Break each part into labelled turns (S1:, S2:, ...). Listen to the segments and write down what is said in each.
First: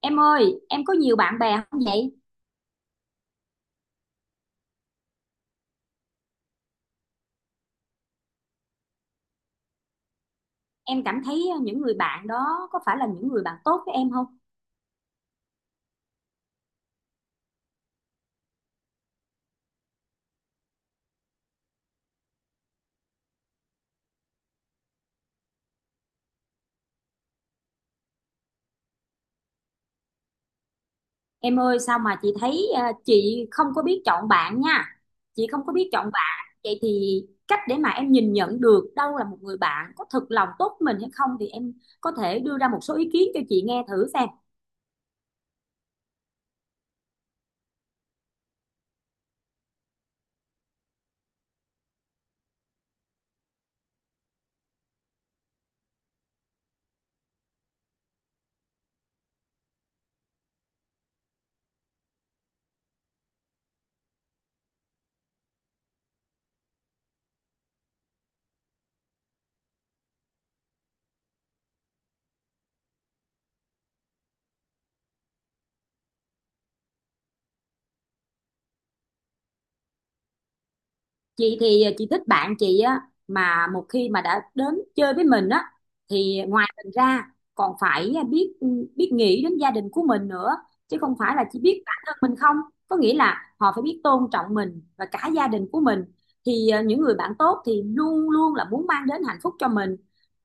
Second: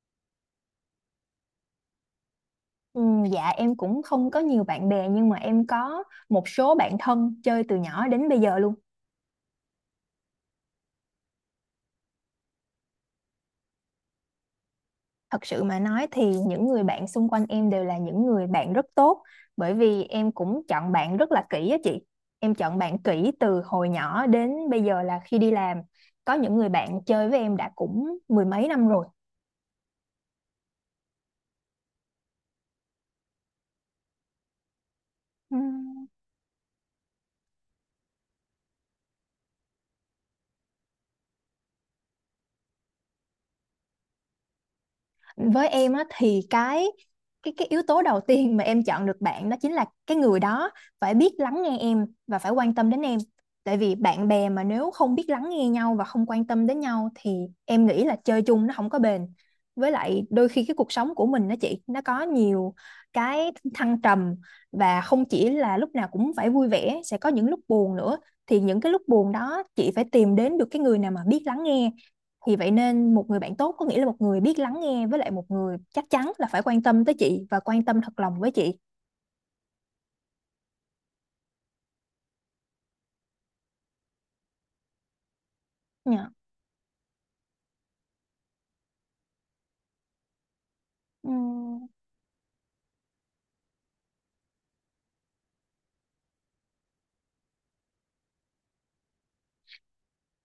S1: Em ơi, em có nhiều bạn bè không vậy?
S2: Ừ, dạ em cũng không có nhiều bạn bè nhưng mà em có một số bạn thân chơi từ nhỏ đến bây giờ luôn.
S1: Em cảm thấy những người bạn đó có phải là những người bạn tốt với em không?
S2: Thật sự mà nói thì những người bạn xung quanh em đều là những người bạn rất tốt, bởi vì em cũng chọn bạn rất là kỹ á chị. Em chọn bạn kỹ từ hồi nhỏ đến bây giờ là khi đi làm. Có những người bạn chơi với em đã cũng mười mấy năm rồi.
S1: Em ơi, sao mà chị thấy chị không có biết chọn bạn nha. Chị
S2: Ừ.
S1: không có biết chọn bạn. Vậy thì cách để mà em nhìn nhận được đâu là một người bạn có thực lòng tốt với mình hay không thì em có thể đưa ra một số ý kiến cho chị nghe thử xem.
S2: Với em á thì cái yếu tố đầu tiên mà em chọn được bạn đó chính là cái người đó phải biết lắng nghe em và phải quan tâm đến em. Tại vì bạn bè mà nếu không biết lắng nghe nhau và không quan tâm đến nhau thì em nghĩ là chơi chung nó không có bền. Với lại đôi khi cái cuộc sống của mình đó chị, nó có nhiều cái thăng trầm, và không chỉ là lúc nào cũng phải vui vẻ, sẽ có những lúc buồn nữa. Thì những cái lúc buồn đó chị phải tìm đến được cái người nào mà biết lắng nghe. Vì vậy nên một người bạn tốt có nghĩa là một người biết lắng nghe, với lại một người chắc chắn là phải quan tâm tới chị và quan tâm thật lòng với chị.
S1: Chị thì chị thích bạn chị á, mà một khi mà đã đến chơi với mình á
S2: Dạ.
S1: thì ngoài mình ra còn phải biết biết nghĩ đến gia đình của mình nữa, chứ không phải là chỉ biết
S2: Ừm,
S1: bản thân mình không. Có nghĩa là họ phải biết tôn trọng mình và cả gia đình của mình, thì những người bạn tốt thì luôn luôn là muốn mang đến hạnh phúc cho mình,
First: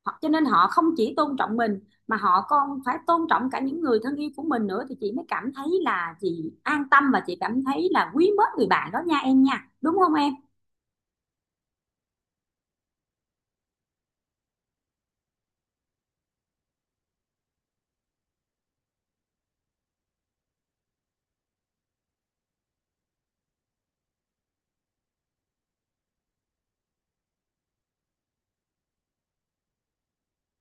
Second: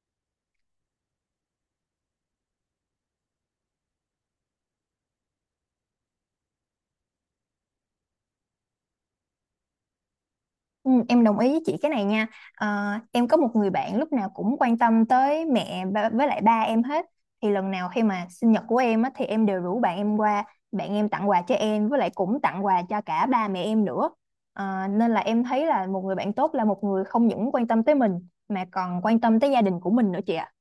S1: họ cho nên họ không chỉ tôn trọng mình mà họ còn phải tôn trọng cả những người thân yêu của mình nữa, thì chị mới cảm thấy là chị an tâm và chị cảm thấy là quý mến người bạn đó nha em, nha đúng không em?
S2: em đồng ý với chị cái này nha. Ờ, em có một người bạn lúc nào cũng quan tâm tới mẹ với lại ba em hết. Thì lần nào khi mà sinh nhật của em á, thì em đều rủ bạn em qua, bạn em tặng quà cho em với lại cũng tặng quà cho cả ba mẹ em nữa. Nên là em thấy là một người bạn tốt là một người không những quan tâm tới mình mà còn quan tâm tới gia đình của mình nữa chị ạ.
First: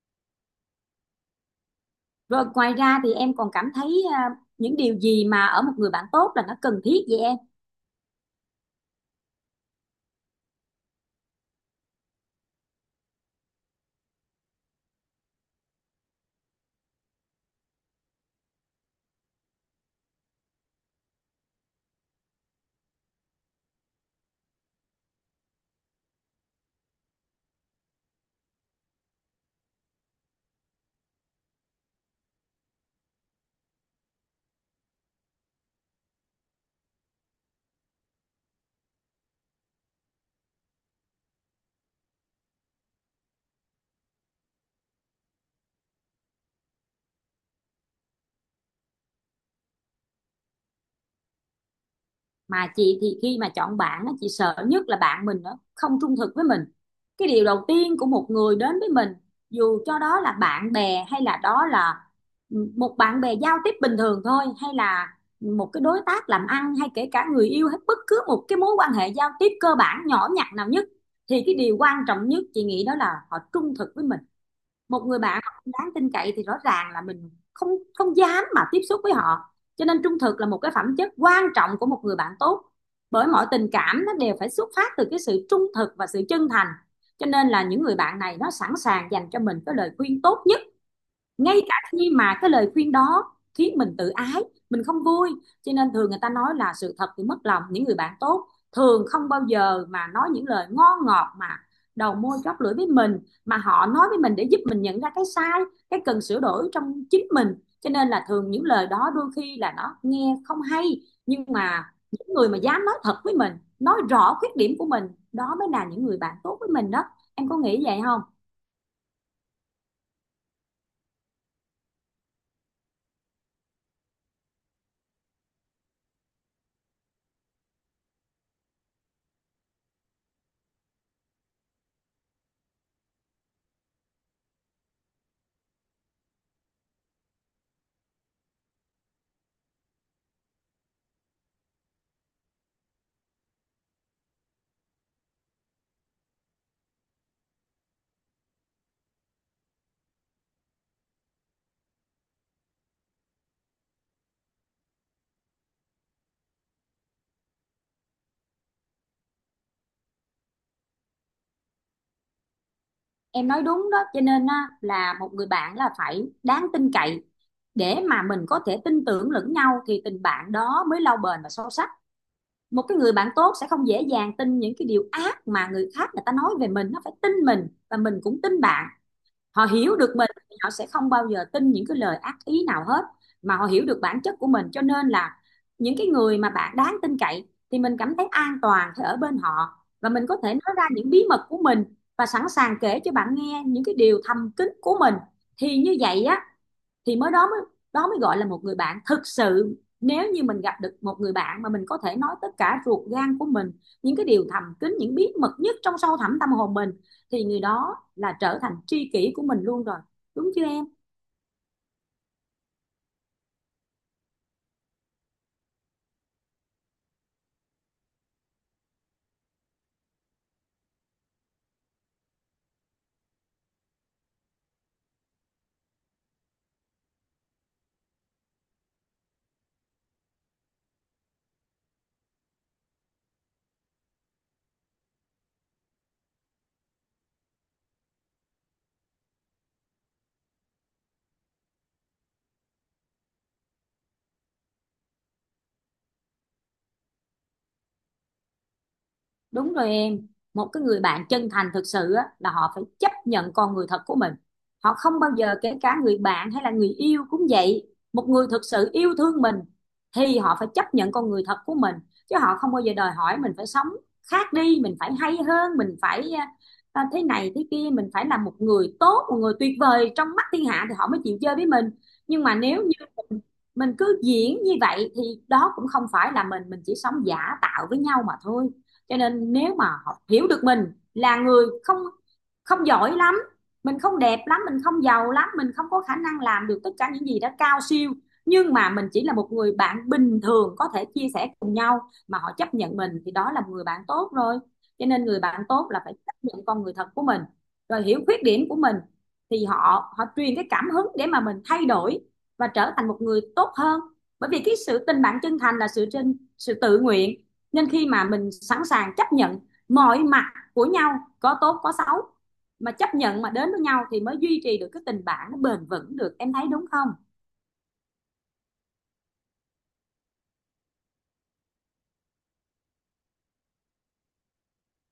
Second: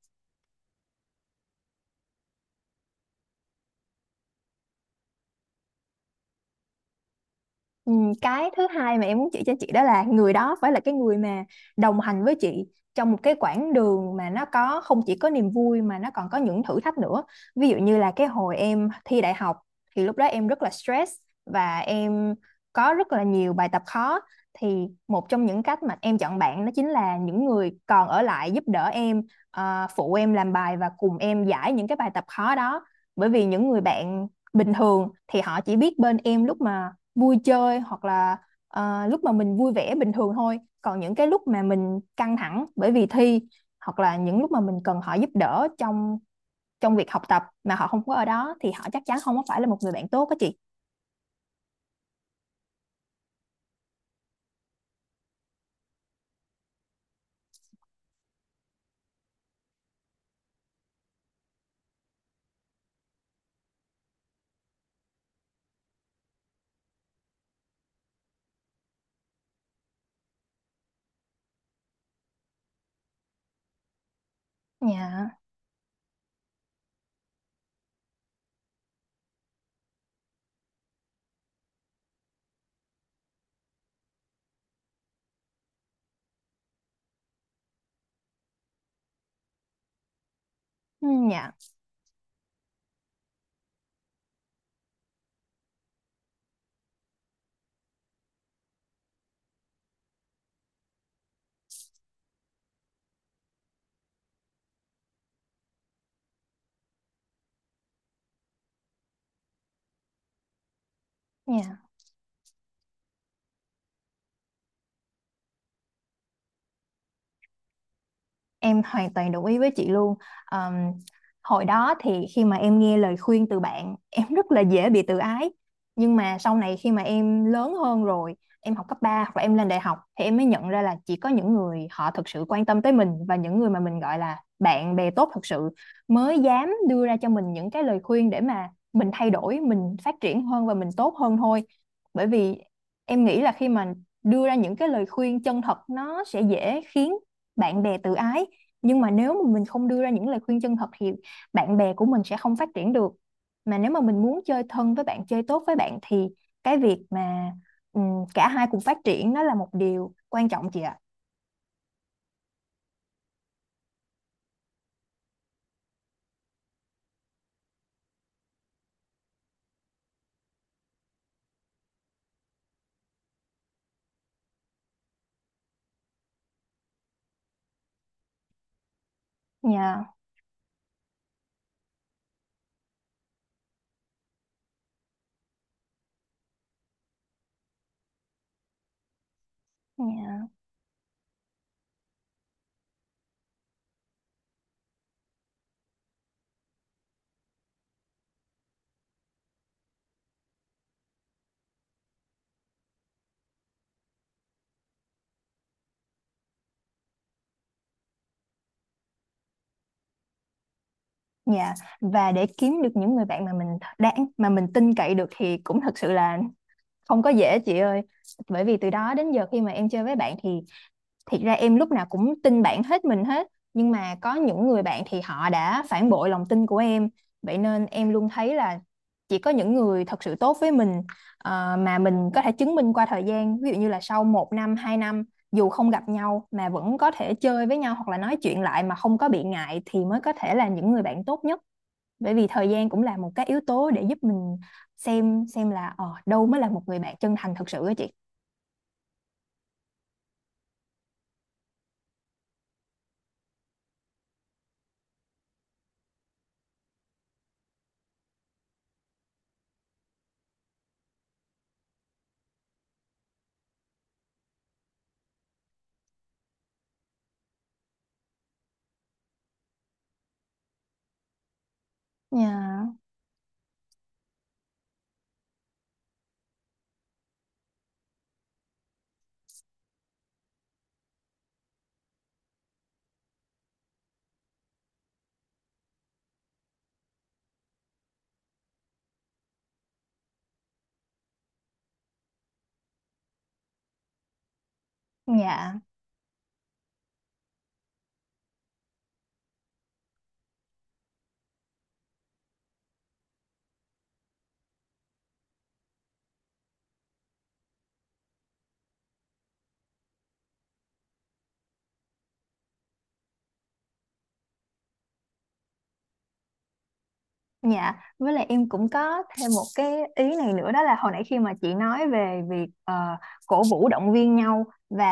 S1: Rồi ngoài ra thì em còn cảm thấy à, những điều gì mà ở một người bạn tốt là nó cần thiết vậy em?
S2: Ừ, cái thứ hai mà em muốn chỉ cho chị đó là người đó phải là cái người mà đồng hành với chị trong một cái quãng đường mà nó có không chỉ có niềm vui mà nó còn có những thử thách nữa. Ví dụ như là cái hồi em thi đại học thì lúc đó em rất là stress, và em có rất là nhiều bài tập khó. Thì một trong những cách mà em chọn bạn đó chính là những người còn ở lại giúp đỡ em, phụ em làm bài và cùng em giải những cái bài tập khó đó. Bởi vì những người bạn bình thường thì họ chỉ biết bên em lúc mà vui chơi, hoặc là lúc mà mình vui vẻ bình thường thôi. Còn những cái lúc mà mình căng thẳng bởi vì thi, hoặc là những lúc mà mình cần họ giúp đỡ trong trong việc học tập mà họ không có ở đó, thì họ chắc chắn không có phải là một người bạn tốt á chị.
S1: Mà chị thì khi mà chọn bạn á, chị sợ nhất là bạn mình nó không trung thực với mình. Cái điều đầu tiên của một người đến với mình, dù cho đó là bạn bè hay là đó là một bạn bè giao tiếp bình thường thôi, hay là một cái đối tác làm ăn, hay kể cả người yêu, hay bất cứ một cái mối quan hệ giao tiếp cơ bản nhỏ nhặt nào nhất, thì cái điều quan trọng nhất chị nghĩ đó là họ trung thực với mình. Một người
S2: Dạ.
S1: bạn mà không đáng tin cậy thì rõ ràng là mình không không dám mà tiếp xúc với họ, cho nên trung thực là một cái phẩm chất quan trọng của một người bạn tốt. Bởi mọi tình cảm nó đều phải xuất phát từ cái sự trung thực và sự chân thành, cho nên là những người bạn này nó sẵn sàng dành cho mình cái lời khuyên tốt nhất,
S2: Ừ, dạ,
S1: ngay cả khi mà cái lời khuyên đó khiến mình tự ái, mình không vui. Cho nên thường người ta nói là sự thật thì mất lòng. Những người bạn tốt thường không bao giờ mà nói những lời ngon ngọt mà đầu môi chóp lưỡi với mình, mà họ nói với mình để giúp mình nhận ra cái sai, cái cần sửa đổi trong chính mình. Cho nên là thường những lời đó đôi khi là nó nghe không hay, nhưng
S2: dạ.
S1: mà những người mà dám nói thật với mình, nói rõ khuyết điểm của mình, đó mới là những người bạn tốt với mình đó. Em có nghĩ vậy không?
S2: Em hoàn toàn đồng ý với chị luôn. Ờm, Hồi đó thì khi mà em nghe lời khuyên từ bạn, em rất là dễ bị tự ái. Nhưng mà sau này khi mà em lớn hơn rồi, em học cấp 3 hoặc là em lên đại học, thì em mới nhận ra là chỉ có những người họ thực sự quan tâm tới mình và những người mà mình gọi là bạn bè tốt thực sự mới dám đưa ra cho mình những cái lời khuyên để mà mình thay đổi, mình phát triển hơn và mình tốt hơn thôi. Bởi vì em nghĩ là khi mà đưa ra những cái lời khuyên chân thật nó sẽ dễ khiến bạn bè tự ái, nhưng mà nếu mà mình không đưa ra những lời khuyên chân thật thì bạn bè của mình sẽ không phát triển được. Mà nếu mà mình muốn chơi thân với bạn, chơi tốt với bạn, thì cái việc mà cả hai cùng phát triển nó là một điều quan trọng chị ạ.
S1: Em nói đúng đó, cho nên á, là một người bạn là phải đáng tin cậy để mà mình có thể tin tưởng lẫn nhau, thì tình bạn đó mới lâu bền và sâu sắc. Một cái người bạn tốt sẽ không dễ dàng tin những cái điều ác mà người khác người ta nói về mình, nó phải tin mình và mình cũng tin bạn. Họ hiểu
S2: Dạ,
S1: được mình thì họ sẽ không bao giờ tin những cái lời ác ý nào hết, mà họ hiểu được bản chất của mình. Cho nên là những cái người mà bạn đáng tin cậy thì mình cảm thấy an toàn khi ở bên họ, và mình có
S2: dạ,
S1: thể nói ra những bí mật của mình, và sẵn sàng kể cho bạn nghe những cái điều thầm kín của mình. Thì như vậy á, thì mới đó mới gọi là một người bạn thực sự. Nếu như mình gặp được một người bạn mà mình có thể nói tất cả ruột gan của mình, những cái điều thầm kín, những bí mật nhất trong sâu thẳm tâm hồn mình, thì người đó là trở thành tri kỷ của mình luôn rồi, đúng chưa em?
S2: dạ. Và để kiếm được những người bạn mà mình đáng mà mình tin cậy được thì cũng thật sự là không có dễ chị ơi. Bởi vì từ đó đến giờ khi mà em chơi với bạn thì thiệt ra em lúc nào cũng tin bạn hết mình hết, nhưng mà có những người bạn thì họ đã phản bội lòng tin của em. Vậy nên em luôn thấy là chỉ có những người thật sự tốt với mình, mà mình có thể chứng minh qua thời gian, ví dụ như là sau một năm hai năm dù không gặp nhau mà vẫn có thể chơi với nhau hoặc là nói chuyện lại mà không có bị ngại, thì mới có thể là những người bạn tốt nhất. Bởi vì thời gian cũng là một cái yếu tố để giúp mình xem là đâu mới là một người bạn chân thành thật sự á chị.
S1: Đúng rồi em, một cái người bạn chân thành thực sự á, là họ phải chấp nhận con người thật của mình. Họ không bao giờ, kể cả người bạn hay là người yêu cũng vậy. Một người thực sự yêu thương mình thì họ phải chấp nhận con người thật của mình. Chứ họ không bao giờ đòi hỏi mình phải sống khác đi, mình phải hay hơn, mình phải à, thế này thế kia, mình phải là một người tốt, một người tuyệt vời trong mắt thiên hạ thì họ mới chịu chơi với mình. Nhưng mà nếu
S2: Dạ.
S1: như mình cứ diễn như vậy thì đó cũng không phải là mình chỉ sống giả tạo với nhau mà thôi. Cho nên nếu mà họ hiểu được mình là người không không giỏi lắm, mình không đẹp lắm, mình không giàu lắm, mình không có khả năng làm được tất cả những gì đó cao siêu, nhưng mà mình chỉ là một người bạn bình thường có thể chia sẻ cùng nhau mà họ chấp nhận mình, thì đó là một người bạn tốt rồi. Cho nên người bạn
S2: Dạ.
S1: tốt là phải chấp nhận con người thật của mình, rồi hiểu khuyết điểm của mình, thì họ họ truyền cái cảm hứng để mà mình thay đổi và trở thành một người tốt hơn. Bởi vì cái sự tình bạn chân thành là sự sự tự nguyện. Nên khi mà mình sẵn sàng chấp nhận mọi mặt của nhau, có tốt có xấu, mà chấp nhận mà đến với nhau, thì mới duy trì được cái tình bạn nó bền vững được, em thấy đúng không?
S2: Dạ, với lại em cũng có thêm một cái ý này nữa, đó là hồi nãy khi mà chị nói về việc cổ vũ động viên nhau và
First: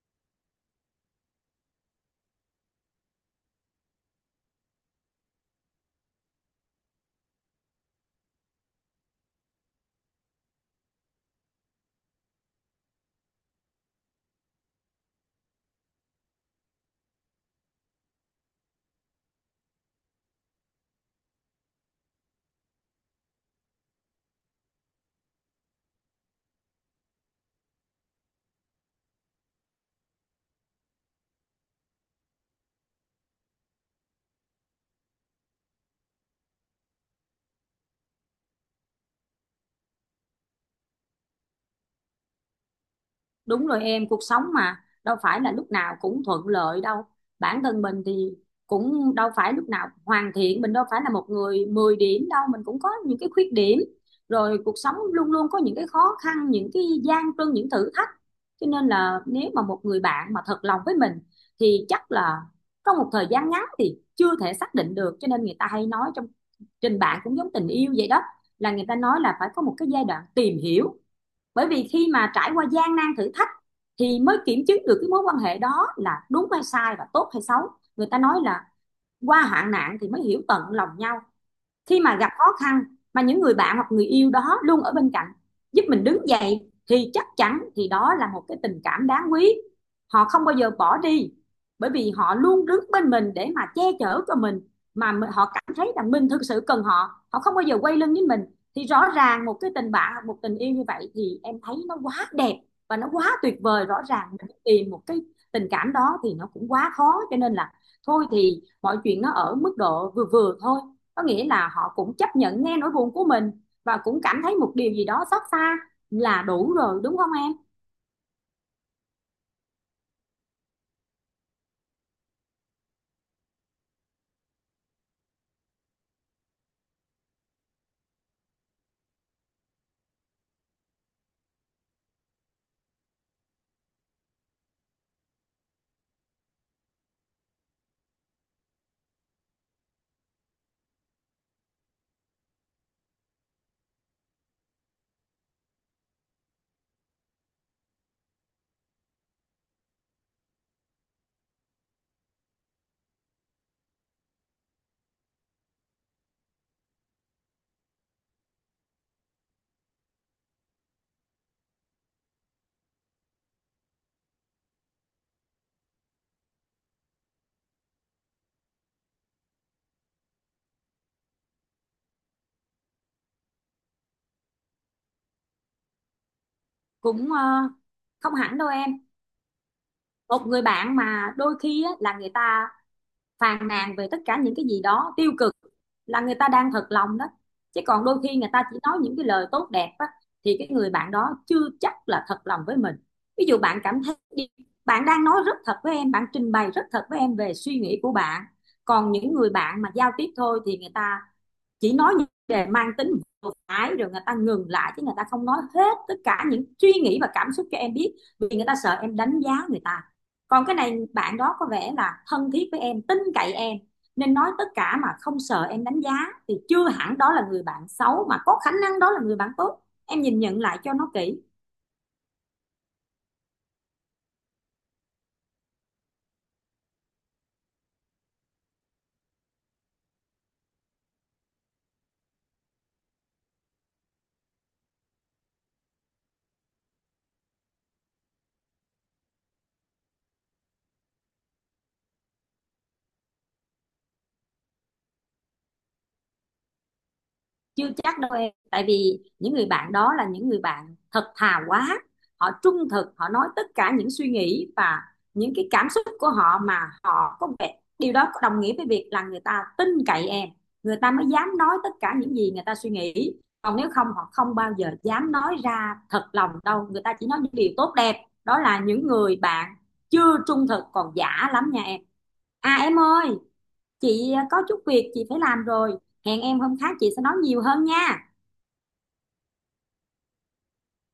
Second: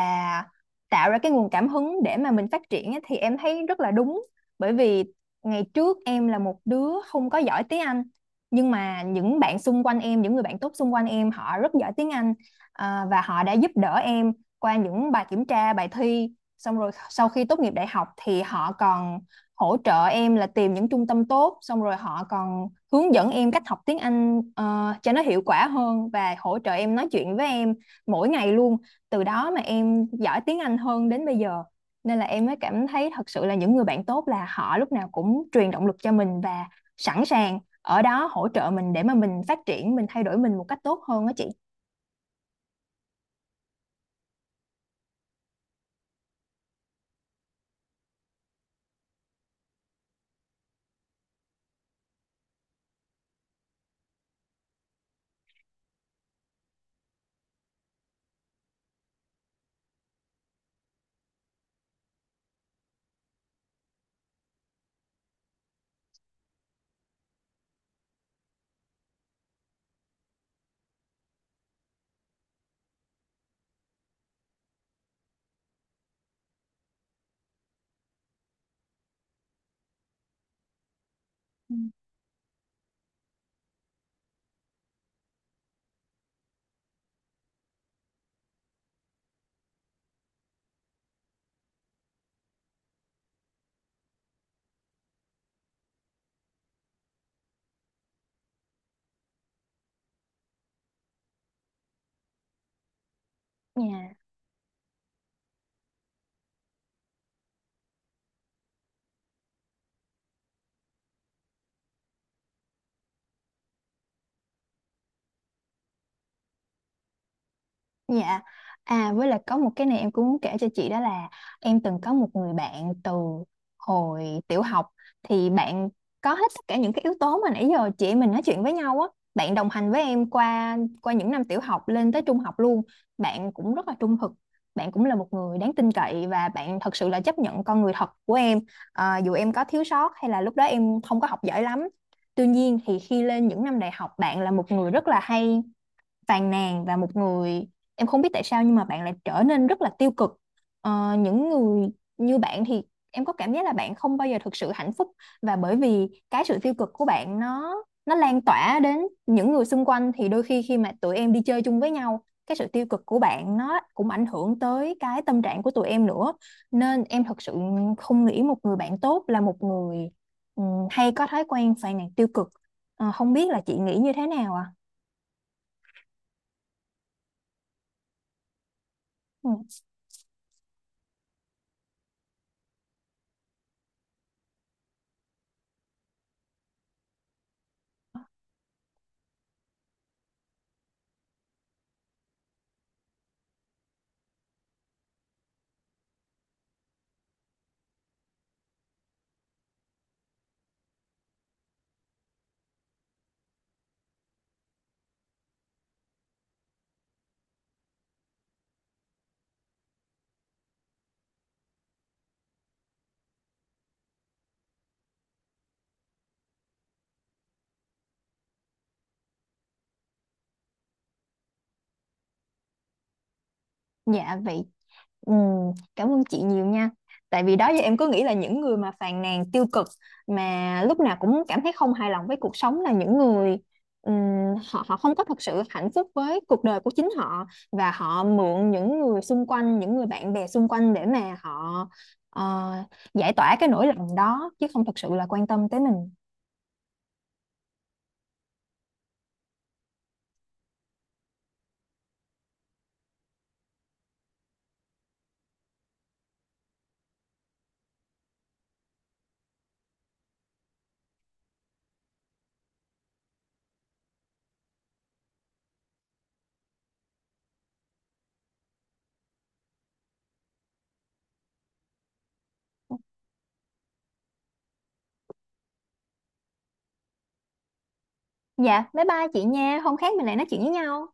S2: tạo ra cái nguồn cảm hứng để mà mình phát triển ấy, thì em thấy rất là đúng. Bởi vì ngày trước em là một đứa không có giỏi tiếng Anh, nhưng mà những bạn xung quanh em, những người bạn tốt xung quanh em họ rất giỏi tiếng Anh. Và họ đã giúp đỡ em qua những bài kiểm tra, bài thi. Xong rồi sau khi tốt nghiệp đại học thì họ còn hỗ trợ em là tìm những trung tâm tốt, xong rồi họ còn hướng dẫn em cách học tiếng Anh cho nó hiệu quả hơn, và hỗ trợ em nói chuyện với em mỗi ngày luôn. Từ đó mà em giỏi tiếng Anh hơn đến bây giờ. Nên là em mới cảm thấy thật sự là những người bạn tốt là họ lúc nào cũng truyền động lực cho mình và sẵn sàng ở đó hỗ trợ mình để mà mình phát triển mình, thay đổi mình một cách tốt hơn đó chị.
S1: Đúng rồi em, cuộc sống mà đâu phải là lúc nào cũng thuận lợi đâu. Bản thân mình thì cũng đâu phải lúc nào hoàn thiện, mình đâu phải là một người 10 điểm đâu, mình cũng có những cái khuyết điểm. Rồi cuộc sống luôn luôn có những cái khó khăn, những cái gian truân, những thử thách. Cho nên là nếu mà một người bạn mà thật lòng với mình thì chắc là trong một thời gian ngắn thì chưa thể xác định được. Cho nên người ta hay nói, trong tình bạn cũng giống tình yêu vậy đó, là người ta nói là phải có một cái giai đoạn tìm hiểu, bởi vì khi mà trải qua gian nan thử thách thì mới kiểm chứng được cái mối quan hệ đó là đúng hay sai và tốt hay xấu. Người ta nói là qua hạn nạn thì mới hiểu tận lòng nhau.
S2: Ừ.
S1: Khi mà gặp khó khăn mà những người bạn hoặc người yêu đó luôn ở bên cạnh giúp mình đứng dậy, thì chắc chắn thì đó là một cái tình cảm đáng quý. Họ không bao giờ bỏ đi, bởi vì họ luôn đứng bên mình để mà che chở cho mình, mà họ cảm thấy rằng mình thực sự cần họ, họ không bao giờ quay lưng với mình. Thì rõ ràng một cái tình bạn, một tình yêu như vậy thì em thấy nó quá đẹp và nó quá tuyệt vời. Rõ
S2: Dạ.
S1: ràng mình tìm một cái tình cảm đó thì nó cũng quá khó, cho nên là thôi thì mọi chuyện nó ở mức độ vừa vừa thôi, có nghĩa là họ cũng chấp nhận nghe nỗi buồn của mình và cũng cảm thấy một điều gì đó xót xa là đủ rồi, đúng không em?
S2: Dạ. À, với lại có một cái này em cũng muốn kể cho chị, đó là em từng có một người bạn từ hồi tiểu học. Thì bạn có hết tất cả những cái yếu tố mà nãy giờ chị em mình nói chuyện với nhau á. Bạn đồng hành với em qua qua những năm tiểu học lên tới trung học luôn. Bạn cũng rất là trung thực. Bạn cũng là một người đáng tin cậy và bạn thật sự là chấp nhận con người thật của em. À, dù em có thiếu sót hay là lúc đó em không có học giỏi lắm. Tuy nhiên thì khi lên những năm đại học bạn là một người rất là hay phàn nàn, và một người em không biết tại sao nhưng mà bạn lại trở nên rất là tiêu cực. Những người như bạn thì em có cảm giác là bạn không bao giờ thực sự hạnh phúc. Và bởi vì cái sự tiêu cực của bạn nó lan tỏa đến những người xung quanh, thì đôi khi khi mà tụi em đi chơi chung với nhau cái sự tiêu cực của bạn nó cũng ảnh hưởng tới cái tâm trạng của tụi em nữa. Nên em thật sự không nghĩ một người bạn tốt là một người ừ, hay có thói quen phàn nàn tiêu cực. Không biết là chị nghĩ như thế nào ạ?
S1: Cũng không hẳn đâu em.
S2: À?
S1: Một người bạn mà đôi khi á, là người ta phàn nàn về tất cả những cái gì đó tiêu cực, là người ta đang thật lòng đó. Chứ còn đôi khi người ta chỉ nói những cái lời tốt đẹp á, thì cái người bạn đó chưa chắc là thật lòng với mình. Ví dụ bạn cảm thấy, bạn đang nói rất thật với em, bạn trình bày rất thật với em về suy nghĩ của bạn. Còn những người bạn mà giao tiếp thôi thì người ta chỉ nói những đề mang tính vừa phải rồi người ta ngừng lại, chứ người ta không nói hết tất cả những suy nghĩ và cảm xúc cho em biết, vì người ta sợ em đánh giá người ta. Còn cái này bạn đó có vẻ là thân thiết với em, tin cậy em nên nói tất cả mà không sợ em đánh giá. Thì chưa hẳn đó là người bạn xấu, mà có khả năng đó là người bạn tốt, em nhìn nhận lại cho nó kỹ.
S2: Dạ vậy. Cảm ơn chị nhiều nha. Tại vì đó giờ em cứ nghĩ là những người mà phàn nàn tiêu cực, mà lúc nào cũng cảm thấy không hài lòng với cuộc sống là những người ừm, họ họ không có thật sự hạnh phúc với cuộc đời của chính họ, và họ mượn những người xung quanh, những người bạn bè xung quanh để mà họ ờ, giải tỏa cái nỗi lòng đó chứ không thật sự là quan tâm tới mình.
S1: Chưa chắc đâu em, tại vì những người bạn đó là những người bạn thật thà quá, họ trung thực, họ nói tất cả những suy nghĩ và những cái cảm xúc của họ, mà họ có vẻ điều đó đồng nghĩa với việc là người ta tin cậy em, người ta mới dám nói tất cả những gì người ta suy nghĩ. Còn nếu không họ không bao giờ dám nói ra thật lòng đâu, người ta chỉ nói những điều tốt đẹp. Đó là những người bạn chưa trung thực, còn giả lắm nha em. À em ơi, chị có chút việc chị phải làm rồi, hẹn em hôm khác chị sẽ nói nhiều hơn nha.
S2: Dạ, bye bye chị nha. Hôm khác mình lại nói chuyện với nhau.